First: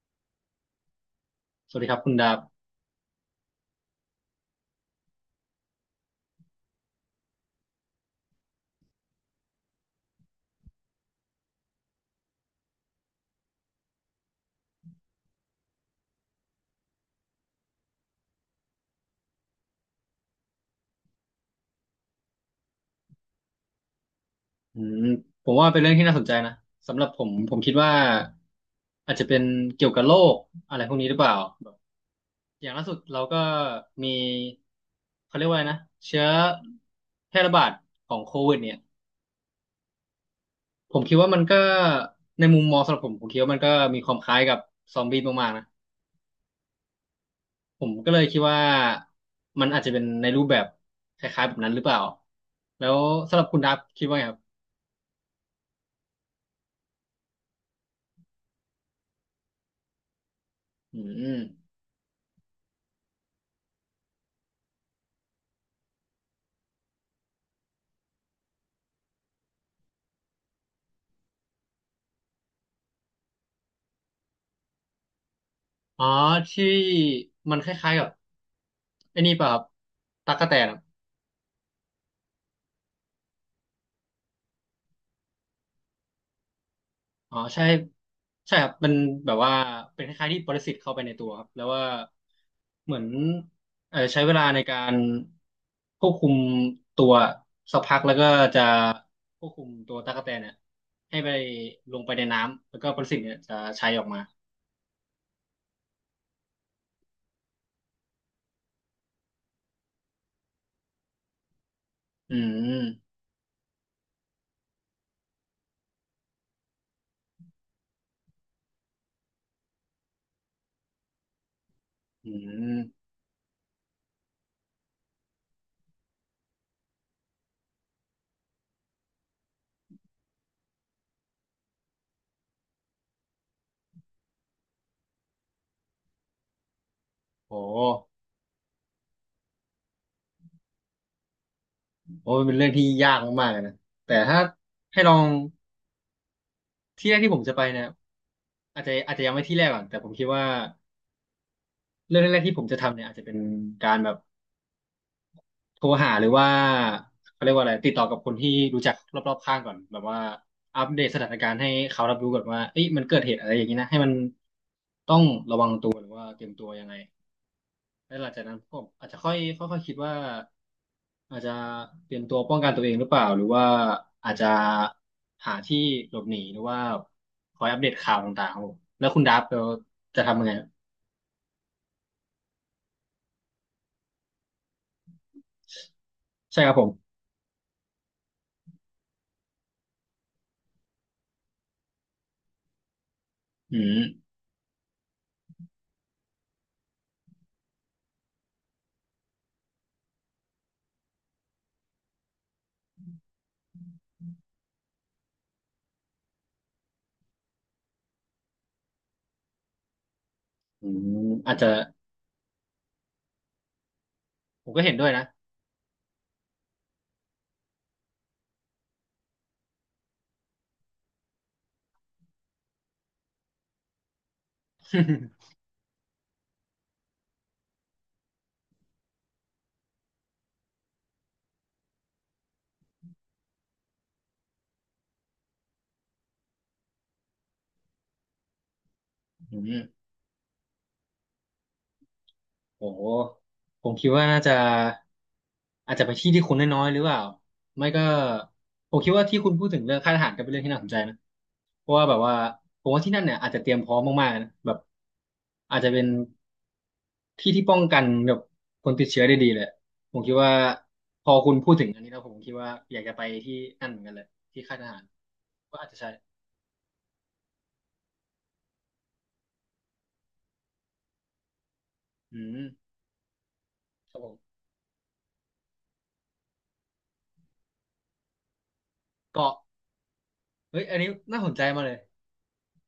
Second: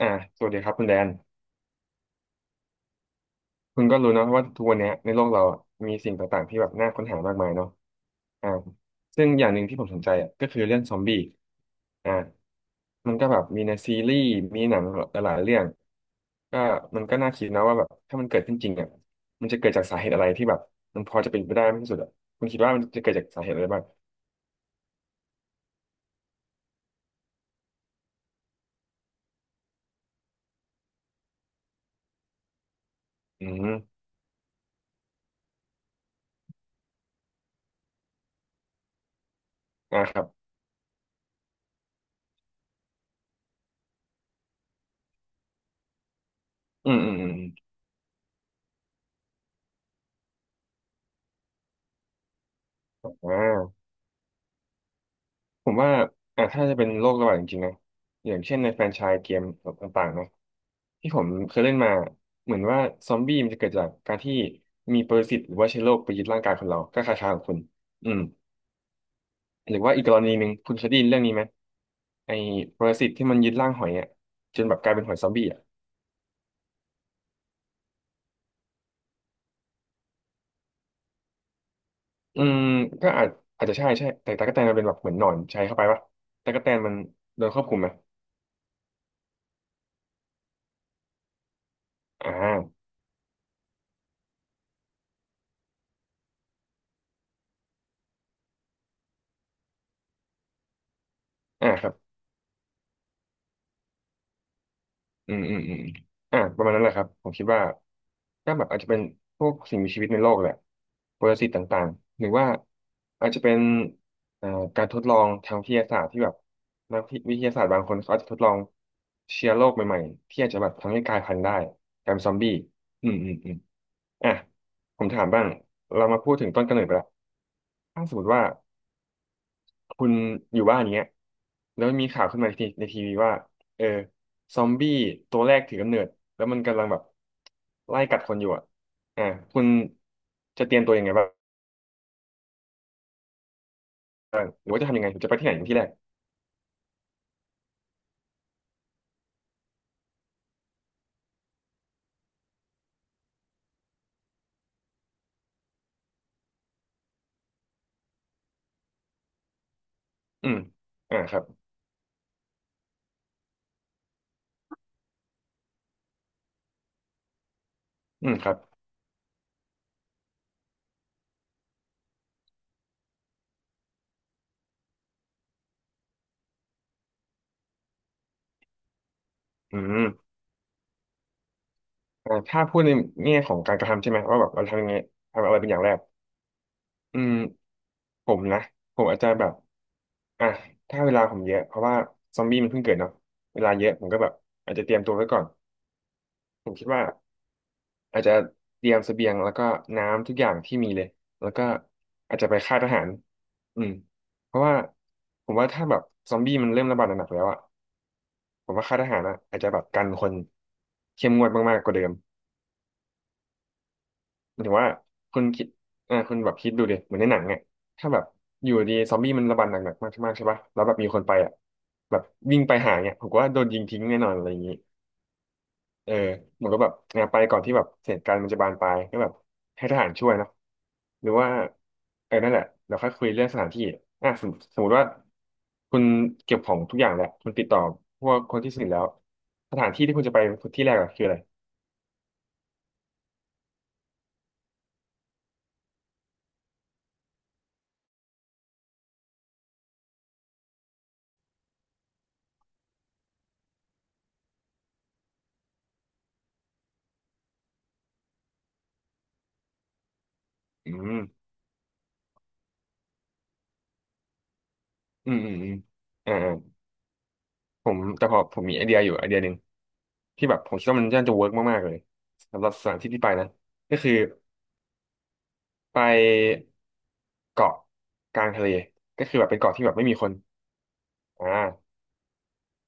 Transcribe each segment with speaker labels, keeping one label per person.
Speaker 1: อ่าสวัสดีครับคุณแดน
Speaker 2: สวัสดีครับคุณดาบ
Speaker 1: คุณก็รู้เนอะว่าทุกวันเนี้ยในโลกเราอะมีสิ่งต่างๆที่แบบน่าค้นหามากมายเนาะอ่าซึ่งอย่างหนึ่งที่ผมสนใจอ่ะก็คือเรื่องซอมบี้อ่ามันก็แบบมีในซีรีส์มีหนังหลายๆเรื่องก็มันก็น่าคิดนะว่าแบบถ้ามันเกิดขึ้นจริงอ่ะมันจะเกิดจากสาเหตุอะไรที่แบบมันพอจะเป็นไปได้มากที่สุดอ่ะคุณคิดว่ามันจะเกิดจากสาเหตุอะไรบ้าง
Speaker 2: อืมผมว่าเป็นเรื่องที่น่าสนใจนะสำหรับผมคิดว่าอาจจะเป็นเกี่ยวกับโรคอะไรพวกนี้หรือเปล่าแบบอย่างล่าสุดเราก็
Speaker 1: อืม
Speaker 2: มีเขาเรียกว่าอะไรนะเชื้อแพร่ระบาดของโควิดเนี่ย
Speaker 1: อ่าครับ
Speaker 2: ผมคิดว่ามันก็ในมุมมองสำหรับผมคิดว่ามันก็มีความคล้ายกับซอมบี้มากๆนะ
Speaker 1: อืมอืมอืม
Speaker 2: ผมก็เลยคิดว่ามันอาจจะเป็นในรูปแบบคล้ายๆแบบนั้นหรือเปล่าแล้ว
Speaker 1: อม
Speaker 2: สำหรับคุณดาบคิดว่าไงครับ
Speaker 1: ผมว่าอ่ะถ้าจะเป็นโรคระบาดจริงๆนะอย่างเช่นในแฟรนไชส์เกมต่างๆนะ
Speaker 2: อื
Speaker 1: ที่ผม
Speaker 2: ม
Speaker 1: เคยเล่นมา เหมือนว่าซอมบี้มันจะเกิดจากการที่มีปรสิตหรือว่าเชื้อโรคไปยึดร่างกายคนเราก็คล้ายๆของคุณอืมหรือว่าอีกกรณีหนึ่งคุณเคยได้ยินเรื่องนี้ไหมไอ้ปรสิตที่มันยึดร่างหอยอ่ะจนแบบกลายเป็นหอยซอมบี้อ่ะ
Speaker 2: อ๋อที่มันคล้ายๆกับไอ้นี่ป่ะครับตั๊กแตนอะ
Speaker 1: อืมก็อาจจะใช่ใช่แต่ตั๊กแตนมันเป็นแบบเหมือนหนอนใช้เข้าไปปะตั๊กแตนมัน
Speaker 2: อ๋อ
Speaker 1: โดนค
Speaker 2: ใช่
Speaker 1: วบคุมไหม
Speaker 2: ใช่ครับมันแบบว่าเป็นคล้ายๆที่ปรสิตเข้าไปในตัวครับแล้วว่า
Speaker 1: อ่า
Speaker 2: เหมือนเออใช้เวลาในการควบคุมตัวสักพักแล้วก็จะควบคุมตัวตั๊กแตนเนี่ยให้ไป
Speaker 1: อ่าครั
Speaker 2: ล
Speaker 1: บ
Speaker 2: งไปในน้ำแล้วก็ปรสิตเนี่ยจะใช้ออกมา
Speaker 1: อืมอืมอืมประมาณนั้นแหละครับผมคิดว่าก็แบบอาจจะเป็นพวกสิ่งมีชีวิตในโลกแหละปรสิตต่างๆหรือ
Speaker 2: อื
Speaker 1: ว่า
Speaker 2: ม
Speaker 1: อาจจะเป็นเอ่อการทดลองทางวิทยาศาสตร์ที่แบบนักวิทยาศาสตร์บางคนเขาอาจจะทดลองเชื้อโรคใหม่ๆที่อาจจะแบบทำให้กลายพันธุ์ได้กลายเป็น
Speaker 2: อื
Speaker 1: ซอมบี้
Speaker 2: ม
Speaker 1: อืมอืมอืมอ่ะผมถามบ้างเรามาพูดถึงต้นกำเนิดไปละถ้าสมมติว่า คุณอยู่บ้านอย่างเงี้ยแล้วมีข่าวขึ้นมาในในทีวีว่าเออซอมบี้ตัวแรกถือกำเนิดแล้วมันกำลังแบบ
Speaker 2: โห
Speaker 1: ไล่กัดคนอยู่อ่ะอ่าคุณจะเตรียมตัวยังไงบ้าง
Speaker 2: โหเป็นเรื่องที่ยากมากๆเลยนะแต่ถ้า
Speaker 1: หรือว่าจะทำ
Speaker 2: ให้
Speaker 1: ยังไง
Speaker 2: ลอ
Speaker 1: หรือ
Speaker 2: ง
Speaker 1: จะไปที่ไหนเป็นที่แรก
Speaker 2: ที่แรกที่ผมจะไปเนี่ย อาจจะยังไม่ที่แรกก่อนแต่ผมคิดว่าเรื่องแรกๆที่ผมจะทำเนี่ยอาจจะเป็นการแบบโทรหาหรือว่าเขาเรียกว่าอะไรติดต่อกับคนที่รู้จักรอบๆข้างก่อนแบบว่า
Speaker 1: อืม
Speaker 2: อัปเดตส
Speaker 1: อ่า
Speaker 2: ถา
Speaker 1: ค
Speaker 2: น
Speaker 1: รับ
Speaker 2: การณ์ให้เขารับรู้ก่อนว่าเอ้ยมันเกิดเหตุอะไรอย่างนี้นะให้มันต้องหรือว่าเตรียมตัวยังไงแล้วห
Speaker 1: อื
Speaker 2: ลัง
Speaker 1: ม
Speaker 2: จาก
Speaker 1: ครั
Speaker 2: นั้
Speaker 1: บ
Speaker 2: นผมอาจจะค่อยค่อยๆคิดว่าอาจจะเตรียมตัวป้องกันตัวเองหรือเปล่าหรือว่าอาจจะหาที่หลบหนีหรือว่าคอยอัปเดตข่าวต่างๆครับผมแล้วคุณดับเรา
Speaker 1: อืม
Speaker 2: จะทำยังไง
Speaker 1: ถ้าพูดในแง่ของการกระทำใช่ไหมว่าแบบเราทำยังไงทำอะไรเป็นอย่างแรก
Speaker 2: ใช่ครับผม
Speaker 1: อืมผมนะผมอาจจะแบบอ่ะถ้าเวลาผมเยอะเพราะว่าซอมบี้มันเพิ่งเกิดเนาะเวลา
Speaker 2: อื
Speaker 1: เยอะ
Speaker 2: ม
Speaker 1: ผมก็แบบอาจจะเตรียมตัวไว้ก่อนผมคิดว่า อาจจะเตรียมเสบียงแล้วก็น้ำทุกอย่างที่มีเลยแล้วก็อาจจะไปค่ายทหารอืมเพราะว่าผมว่าถ้าแบบซอมบี้มันเริ่มระบาดหนักๆแล้วอ่ะผมว่าค่ายทหารอะอาจจะแบบกันคน
Speaker 2: อืม
Speaker 1: เข้มงวด
Speaker 2: อาจจะ
Speaker 1: มากๆกว่าเดิมหมาย
Speaker 2: ผม
Speaker 1: ถึง
Speaker 2: ก็
Speaker 1: ว่า
Speaker 2: เห็นด้วยนะ
Speaker 1: คุณคิดคุณแบบคิดดูดิเหมือนในหนังเนี่ยถ้าแบบอยู่ดีซอมบี้มันระบาดหนักๆมากๆใช่ปะแล้วแบบมีคนไปอ่ะแบบวิ่งไปหาเนี่ยผมว่าโดนยิงทิ้งแน่นอนอะไรอย่างนี้ เออเหมือนก็แบบเออไปก่อนที่แบบเหตุการณ์มันจะบานปลายก็แบบให้ทหารช่วยเนอะหรือว่าเออนั่นแหละเราค่อยคุยเรื่องสถานที่อ่ะสมมติว่าคุณเก็บของทุกอย่างแล้วคุณติดต่อพวกคนที่สนิทแล้ว
Speaker 2: อื
Speaker 1: สถานที่
Speaker 2: ม
Speaker 1: ที่คุณจะไปที่แรกอะคืออะไร
Speaker 2: โอ้โหผมคิดว่าน่าจะอาจจะไปที่ที่คนน้อยๆหรือเปล่าไม่ก็ผมคิดว่าที่คุณพูดถึงเรื่องค่ายทหารก็เป็นเรื่องที่น่าสนใจนะเพราะว่าแบบว่าผมว่าที่นั่นเนี่ยอาจจะเตรียมพร้อมมากๆนะแบบอาจจะเป็นที่ที่ป้องกันแบบคนติดเชื้อได้ดีเลยผมคิดว่า
Speaker 1: อืม
Speaker 2: ถึงอันนี้แล้วผมคิดว่าอยากจะไปที่นั่นเหมือนกันเลยที่ค่ายทหาร
Speaker 1: อืมอืมอืม
Speaker 2: ก็อาจจะใช่
Speaker 1: อ่าอ่าผมแต่พอผมมีไอเดียอยู่ไอเดียหนึ่งที่แบบผมคิดว่ามันน่าจะเวิร์กมากๆเลย
Speaker 2: อืม
Speaker 1: สำหรับสถานที่ที่ไปนะก็คือ
Speaker 2: ครับผม
Speaker 1: ไปเกาะกลางทะเลก็คือแบบ
Speaker 2: เกาะ
Speaker 1: เป็นเกาะที่แบบไม่มีคน
Speaker 2: เฮ้ยอันนี้น่า
Speaker 1: อ่
Speaker 2: สนใจมากเล
Speaker 1: า
Speaker 2: ย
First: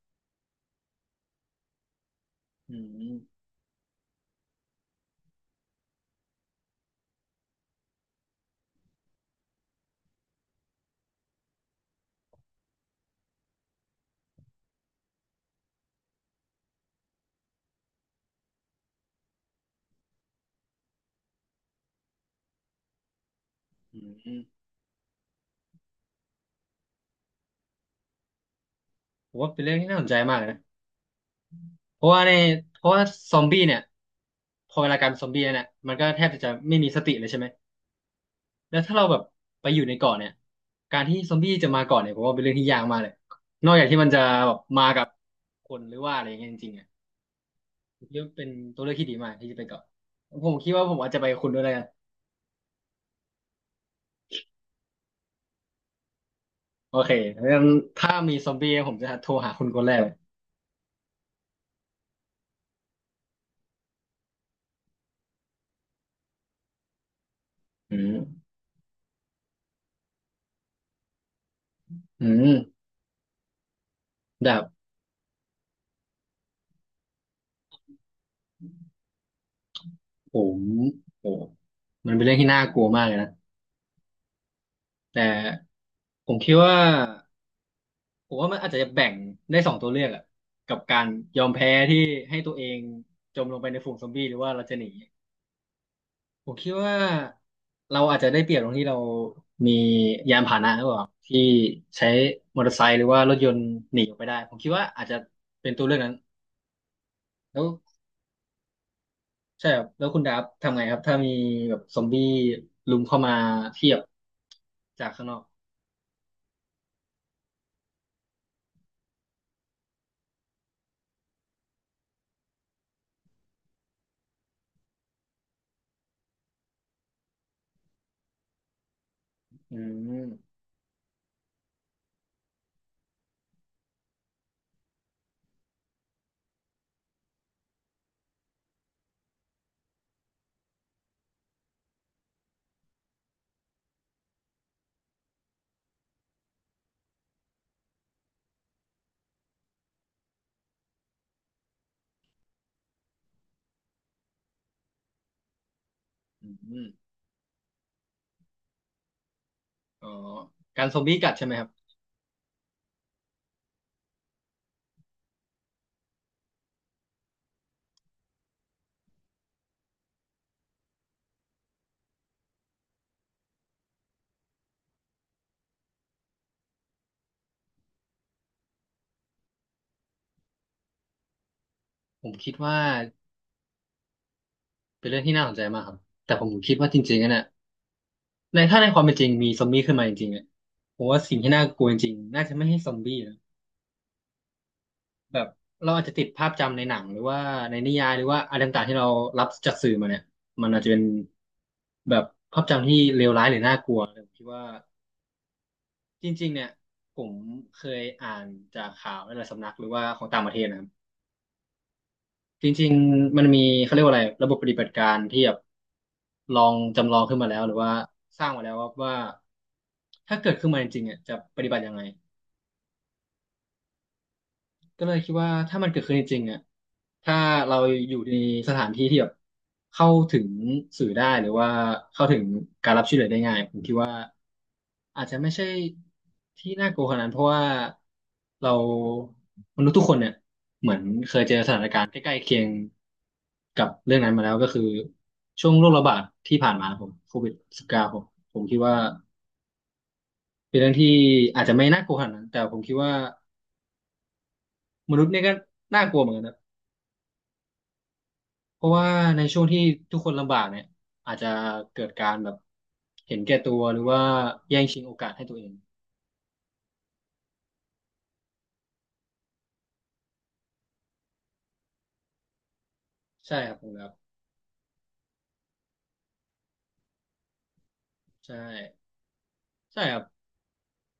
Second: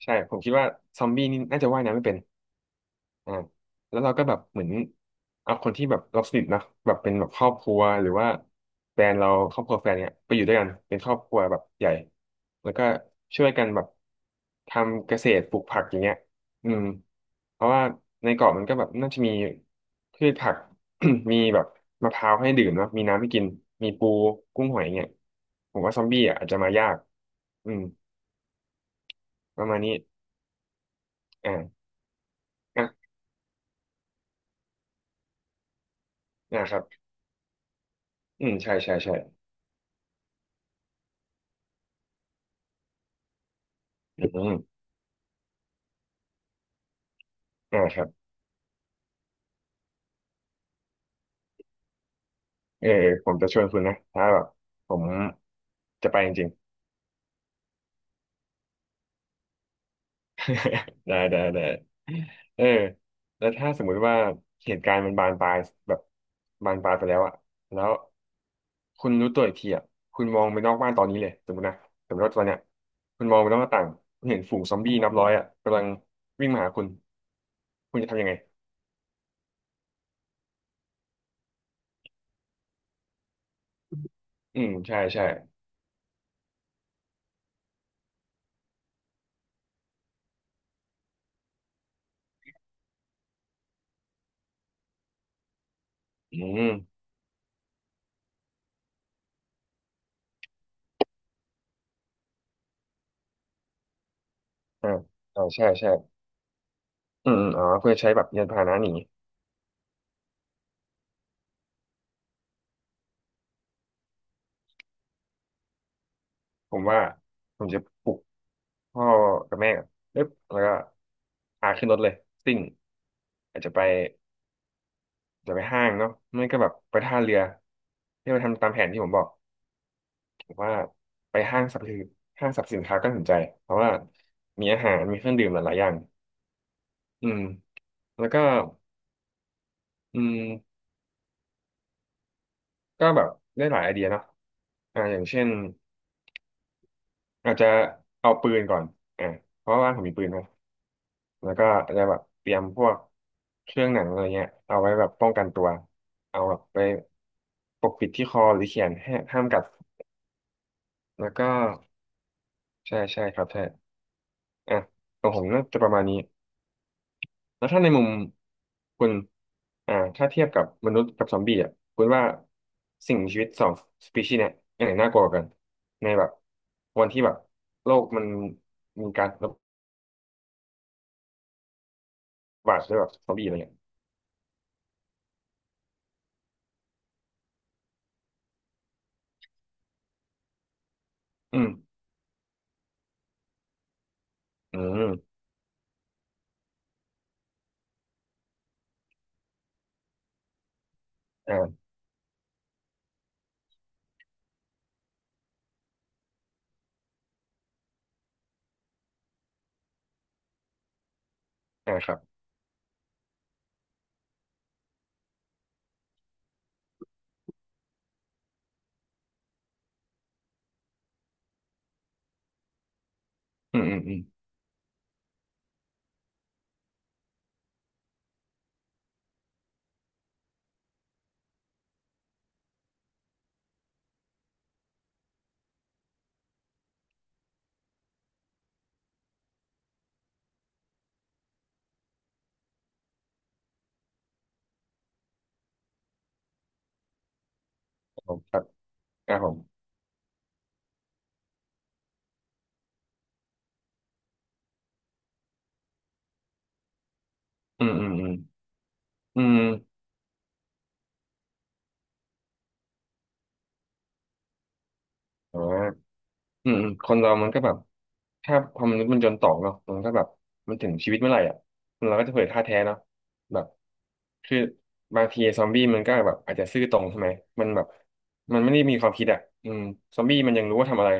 Speaker 1: ใช่ผมคิดว่าซอมบี้นี่น่าจะว่ายน้ำไม่เป็น
Speaker 2: อื
Speaker 1: อ่า
Speaker 2: ม
Speaker 1: แล้วเราก็แบบเหมือนเอาคนที่แบบเราสนิทนะแบบเป็นแบบครอบครัวหรือว่าแฟนเราครอบครัวแฟนเนี่ยไปอยู่ด้วยกันเป็นครอบครัวแบบใหญ่แล้วก็ช่วยกันแบบทำเกษตรปลูกผักอย่างเงี้ยอืมเพราะว่าในเกาะมันก็แบบน่าจะมีพืชผัก มีแบบมะพร้าวให้ดื่มเนอะมีน้ำให้กินมี
Speaker 2: อื
Speaker 1: ปู
Speaker 2: ม
Speaker 1: กุ้งหอยเงี้ยผมว่าซอมบี้อ่ะอาจจะมายากอืม
Speaker 2: ผมว่า
Speaker 1: ป
Speaker 2: เป็น
Speaker 1: ระ
Speaker 2: เรื่อ
Speaker 1: มา
Speaker 2: ง
Speaker 1: ณ
Speaker 2: ที่
Speaker 1: นี้
Speaker 2: น่าสนใจมากเลยนะ
Speaker 1: อ่า
Speaker 2: เพราะว่าในเพราะว่า
Speaker 1: อ่ะ
Speaker 2: ซอมบี้เนี่ยพอเวลากลายเป็นซอมบี้แล้วเนี่ยมันก็แทบจะ
Speaker 1: นะค
Speaker 2: ไม่
Speaker 1: รับ
Speaker 2: มีสติเลยใช่ไหม
Speaker 1: อืมใช่
Speaker 2: แล้ว
Speaker 1: ใช่
Speaker 2: ถ้าเรา
Speaker 1: ใช่
Speaker 2: แบบไปอยู่ในเกาะเนี่ยการที่ซอมบี้จะมาเกาะเนี่ยผมว่าเป็นเรื่องที่ยากมากเลยนอกจากที่มันจะ
Speaker 1: อื
Speaker 2: แบ
Speaker 1: ม
Speaker 2: บมาคนหรือว่าอะไรอย่างเงี้ยจริงๆอ่ะ
Speaker 1: อ่าค
Speaker 2: ผ
Speaker 1: รั
Speaker 2: ม
Speaker 1: บ
Speaker 2: คิดว่าเป็นตัวเลือกที่ดีมากที่จะไปเกาะผมคิดว่าผมอาจจะไปคุณด้วยแล้วกัน
Speaker 1: เออผมจะชวนคุณนะถ้าแบบผมจะไปจริง
Speaker 2: โอเคงั้นถ้ามีซอมบี้ผมจะโทรหาคุณคนแรกเลย
Speaker 1: ๆ ได้ได้ได้เออแล้วถ้าสมมุติว่าเหตุการณ์มันบานปลายแบบบานปลายไปแล้วอะแล้ว
Speaker 2: อืม
Speaker 1: คุณรู้ตัวอีกทีอะคุณมองไปนอกบ้านตอนนี้เลยสมมตินะสมม
Speaker 2: อื
Speaker 1: ติว่าตอ
Speaker 2: ม
Speaker 1: นเนี้ยคุณมองไปนอกหน้าต่างคุณเห็นฝู
Speaker 2: แบบ
Speaker 1: งซอมบี้นับร้อยอะกำลังวิ่งมาหาคุณคุณจะทำยังไง
Speaker 2: ผมโอ้มันเป็นเรื่องที่น่ากลัวมากเลยนะ
Speaker 1: อืมใช่
Speaker 2: แต่
Speaker 1: ใช่
Speaker 2: ผมคิดว่าผมว่ามันอาจจะแบ่งได้สองตัวเลือกอะกับการยอมแพ้ที่ให้ตัวเองจมลงไปในฝูงซอมบี้หรือว่าเราจะหนี
Speaker 1: อื
Speaker 2: ผมคิ
Speaker 1: ม
Speaker 2: ดว่าเราอาจจะได้เปรียบตรงที่เรามียานพาหนะหรือเปล่าที่ใช้มอเตอร์ไซค์หรือว่ารถยนต์หนีออกไปได้ผมคิดว่า
Speaker 1: อ่า
Speaker 2: อาจจะ
Speaker 1: อ่าใช่
Speaker 2: เป็นตัว
Speaker 1: ใช่
Speaker 2: เลือกนั้น
Speaker 1: อืมอมอ๋
Speaker 2: แล้
Speaker 1: อ
Speaker 2: ว
Speaker 1: เพื่อใช้แบบยานพาหนะหนี
Speaker 2: ใช่ครับแล้วคุณดาบทำไงครับถ้ามีแบบซอมบี้ลุมเข้ามาเทียบจากข้างนอก
Speaker 1: ผมว่าผมจะปลุกพ่อกับแม่ก่อนปึ๊บแล้วก็พาขึ้นรถเลยซิ่งอาจจะไปห้างเนาะไม่ก็แบบไปท่าเรือที่มาทำตามแผนที่ผมบอก
Speaker 2: อื
Speaker 1: ผม
Speaker 2: ม
Speaker 1: ว่าไปห้างสรรพสินค้าก็สนใจ เพราะว่ามีอาหารมีเครื่องดื่มหลายๆอย่างอืมแล้วก็อืมก็แบบได้หลายไอเดียเนาะอย่างเช่นอาจจะเอาปืนก่อนอ่าเพราะว่าบ้านผมมีปืนนะ แล้วก็อาจจะแบบเตรียมพวกเครื่องหนังอะไรเงี้ยเอาไว้แบบป้องกันตัวเอาแบบ
Speaker 2: อื
Speaker 1: ไป
Speaker 2: ม
Speaker 1: ปกปิดที่คอหรือเขียนให้ห้ามกัด
Speaker 2: อ๋อการซอมบี้
Speaker 1: แล้
Speaker 2: กั
Speaker 1: ว
Speaker 2: ดใช่
Speaker 1: ก็
Speaker 2: ไหมครับ
Speaker 1: ใช่ใช่ครับใช่อ่ะของผมน่าจะประมาณนี้แล้วถ้าในมุมคุณถ้าเทียบกับมนุษย์กับซอมบี้อ่ะคุณว่าสิ่งมีชีวิตสองสปีชีส์เนี่ยอันไหนน่ากลัวกว่ากันในแบบวันที่แบบโลกมันมีการระ
Speaker 2: ผมคิดว่า
Speaker 1: บาดด้วยแบบซ อมบี้อะไรเงี้ย
Speaker 2: เป็นเรื่องที่น่าสนใจมากครับแต่ผมคิดว่าจริงๆอะเนี่ยในถ้าในความเป็นจริงมีซอมบี้ขึ้นมาจริงๆเนี่ยผมว่าสิ่งที่
Speaker 1: อื
Speaker 2: น่า
Speaker 1: ม
Speaker 2: กลัวจริงๆน่าจะไม่ให้ซอมบี้นะ
Speaker 1: อืม
Speaker 2: แบบเราอาจจะติดภาพจำในหนังหรือว่าในนิยายหรือว่าอะไรต่างๆที่เรารับจากสื่อมาเนี่ยมันอาจจะเป็น
Speaker 1: อ่า
Speaker 2: แบบภาพจำที่เลวร้ายหรือน่ากลัวแต่ผมคิดว่าจริงๆเนี่ยผมเคยอ่านจากข่าวในหลายสำนักหรือว่าของต่างประเทศนะ
Speaker 1: อ่าครับ
Speaker 2: จริงๆมันมีเขาเรียกว่าอะไรระบบปฏิบัติการที่แบบลองจำลองขึ้นมาแล้วหรือว่าสร้างมาแล้วว่าถ้าเกิดขึ้นมาจริงๆอ่ะจะปฏิบัติยังไง
Speaker 1: อืมอืมอืม
Speaker 2: ก็เลยคิดว่าถ้ามันเกิดขึ้นจริงๆอ่ะถ้าเราอยู่ในสถานที่ที่แบบเข้าถึงสื่อได้หรือว่าเข้าถึงการรับช่วยเหลือได้ง่ายผมคิดว่าอาจจะไม่ใช่ที่น่ากลัวขนาดนั้นเพราะว่าเรามนุษย์ทุกคนเนี่ย ใกล้ๆเคียงกับเรื่องนั้นมาแล้วก็คือช่วงโรคระบาดที่ผ่านมาผมCOVID-19ผม
Speaker 1: ครับ ค
Speaker 2: ผ
Speaker 1: ร
Speaker 2: มคิดว่า
Speaker 1: ับผม
Speaker 2: เป็นเรื่องที่อาจจะไม่น่ากลัวขนาดนั้นแต่ผมคิดว่ามนุษย์เนี่ยก็น่ากลัวเหมือนกันนะ
Speaker 1: อืมอืมอืม
Speaker 2: เพราะว่าใน
Speaker 1: อื
Speaker 2: ช่
Speaker 1: ม
Speaker 2: วงที่ทุกคนลำบากเนี่ยอาจจะเกิดการแบบเห็นแก่ตัวหรือว่าแย่งชิงโอกาสให้ตั
Speaker 1: แต่
Speaker 2: วเอง
Speaker 1: ว่าอืมอืมคนเรามันก็แบบ ถ้าพอมันษย์มันจนตอกเนาะมันก็แบบมันถึงชีวิตเมื่อไหร่อ่ะเราก็จะเผยท่าแท้เนาะ
Speaker 2: ใช่
Speaker 1: แบบ
Speaker 2: ครับผมครับ
Speaker 1: คือบางทีซอมบี้มันก็แบบอาจจะซื่อตรงใช่ไหมมันแบบ
Speaker 2: ใช่
Speaker 1: มันไม่ได้มีความคิดอ่ะอืม
Speaker 2: ใช่ค
Speaker 1: ซ
Speaker 2: รับ
Speaker 1: อมบี้มันยังรู้ว่าทำอะไร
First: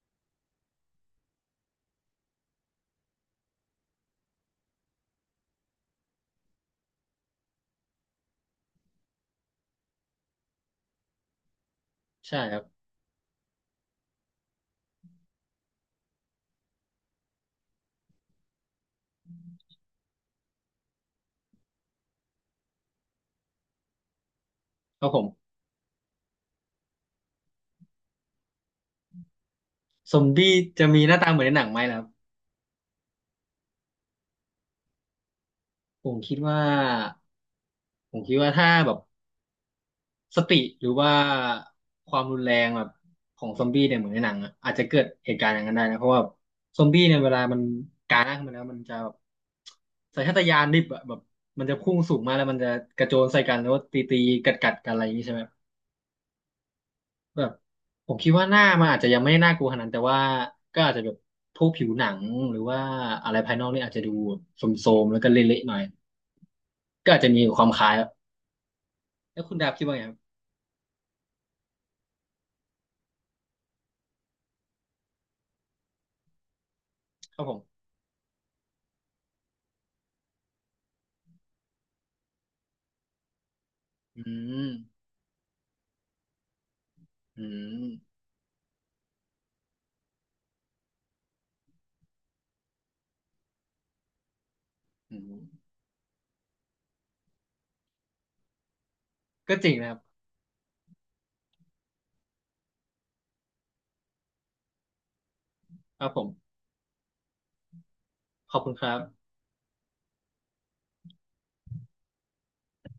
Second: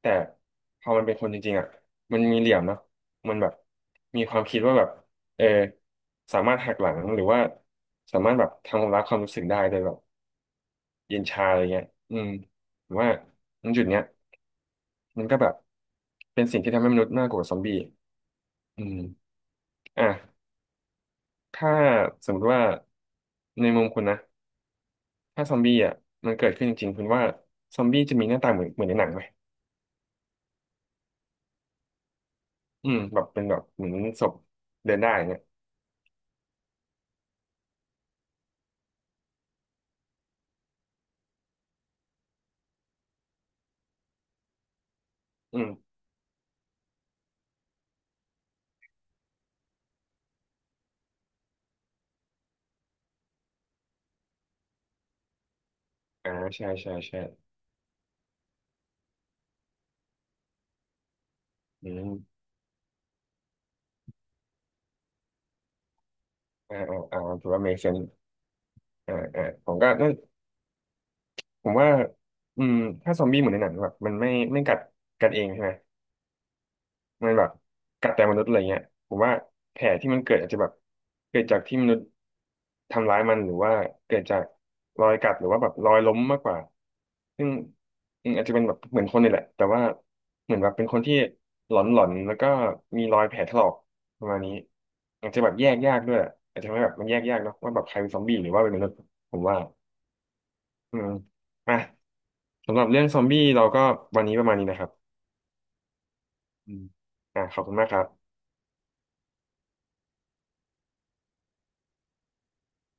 Speaker 1: แต่พอมันเป็นคนจริงๆอ่ะมันมีเหลี่ยมเนาะมันแบบมีความคิดว่าแบบเออสามารถหักหลังหรือว่าสามารถแบบทำลายความรู้สึกได้โดยแบบ เย็นชาอะไรเงี้ยอืม
Speaker 2: ใช่ครับ
Speaker 1: ผมว่าตรงจุดเนี้ยมันก็แบบเป็นสิ่งที่ทำให้มนุษย์น่ากลัวกว่าซอมบี้อืมอ่ะถ้าสมมติว่าในมุมคุณนะ
Speaker 2: ครับผ
Speaker 1: ถ้า
Speaker 2: ม
Speaker 1: ซอมบี้อ่ะมันเกิดขึ้นจริงๆคุณว่าซอมบี้จะมีหน้าตาเหมือนในหนังไหม
Speaker 2: ซอมบี้จะมีหน้าตาเหมือนในหนังไหมล่ะครับ
Speaker 1: อืมแบบเป็นแบบเหมือนศพเดินได้เนี่ย
Speaker 2: ผมคิดว่าผมคิดว่าถ้าแบบ สติหรือว่าความรุนแรงแบบของซอมบี้เนี่ยเหมือนในหนังอะอาจจะเกิดเหตุการณ์อ
Speaker 1: อื
Speaker 2: ย่าง
Speaker 1: ม
Speaker 2: นั้นได้นะเพราะว่าซอมบี้เนี่ยเวลามันการ่าขึ้นมาแล้วมันจะแบบสัญชาตญาณดิบอะแบบมันจะพุ่งสูงมาแล้วมันจะกระโจนใส่กันแล้วตีตีกัดกัดๆกันอะไรอย่างนี้ใช่ไหม
Speaker 1: อ่าใช่ใช่ใช่
Speaker 2: แบบผมคิดว่าหน้ามันอาจจะยังไม่ได้น่ากลัวขนาดนั้นแต่ว่าก็อาจจะแบบพวกผิ
Speaker 1: อื
Speaker 2: วหนัง
Speaker 1: ม
Speaker 2: หรือว่าอะไรภายนอกนี่อาจจะดูโทรมๆแล้วก็เละๆหน่อย
Speaker 1: อ่าอ่า
Speaker 2: ก็อา
Speaker 1: อ่า
Speaker 2: จจะมี
Speaker 1: ถือ
Speaker 2: ค
Speaker 1: ว่า
Speaker 2: วามค
Speaker 1: make
Speaker 2: ล้าย
Speaker 1: sense
Speaker 2: อะ
Speaker 1: อ่า
Speaker 2: แล้
Speaker 1: อ่า
Speaker 2: วคุณ
Speaker 1: ผ
Speaker 2: ดาบ
Speaker 1: ม
Speaker 2: คิด
Speaker 1: ก็
Speaker 2: ว่าไง
Speaker 1: น่า
Speaker 2: ครับ
Speaker 1: ผมว่าอืมถ้าซอมบี้เหมือนในหนังแบบมันไม่กัดกันเองใช่ไหม มัน
Speaker 2: ครั
Speaker 1: แบ
Speaker 2: บ
Speaker 1: บ
Speaker 2: ผม
Speaker 1: กัดแต่มนุษย์อะไรเงี้ยผมว่าแผลที่มันเกิดอาจจะแบบเกิดจากที่มนุษย์ทำร้ายมันหรือว่าเกิ
Speaker 2: อื
Speaker 1: ดจาก
Speaker 2: ม
Speaker 1: รอยกัดหรือว่าแบบรอยล้มมากกว่า
Speaker 2: อื
Speaker 1: ซึ่ง
Speaker 2: ม
Speaker 1: อืมอาจจะเป็นแบบเหมือนคนนี่แหละแต่ว่าเหมือนแบบเป็นคนที่หลอนแล้วก็มีรอยแผลถลอกประมาณนี้
Speaker 2: อื
Speaker 1: อาจจะแบบแย
Speaker 2: ม
Speaker 1: กยากด้วยอาจจะไม่แบบมันแยกยากเนาะว่าแบบใครเป็นซอมบี้หรือว่าเป็นมนุษย์ผม
Speaker 2: ก็
Speaker 1: ว่า
Speaker 2: จริงนะครับ
Speaker 1: อืมอ่ะสำหรับเรื่องซอมบี้เราก็วันนี้ประมาณนี้นะครับ
Speaker 2: ครับผม
Speaker 1: อืมอ่ะขอบคุณมากครับ
Speaker 2: ขอบคุณครับ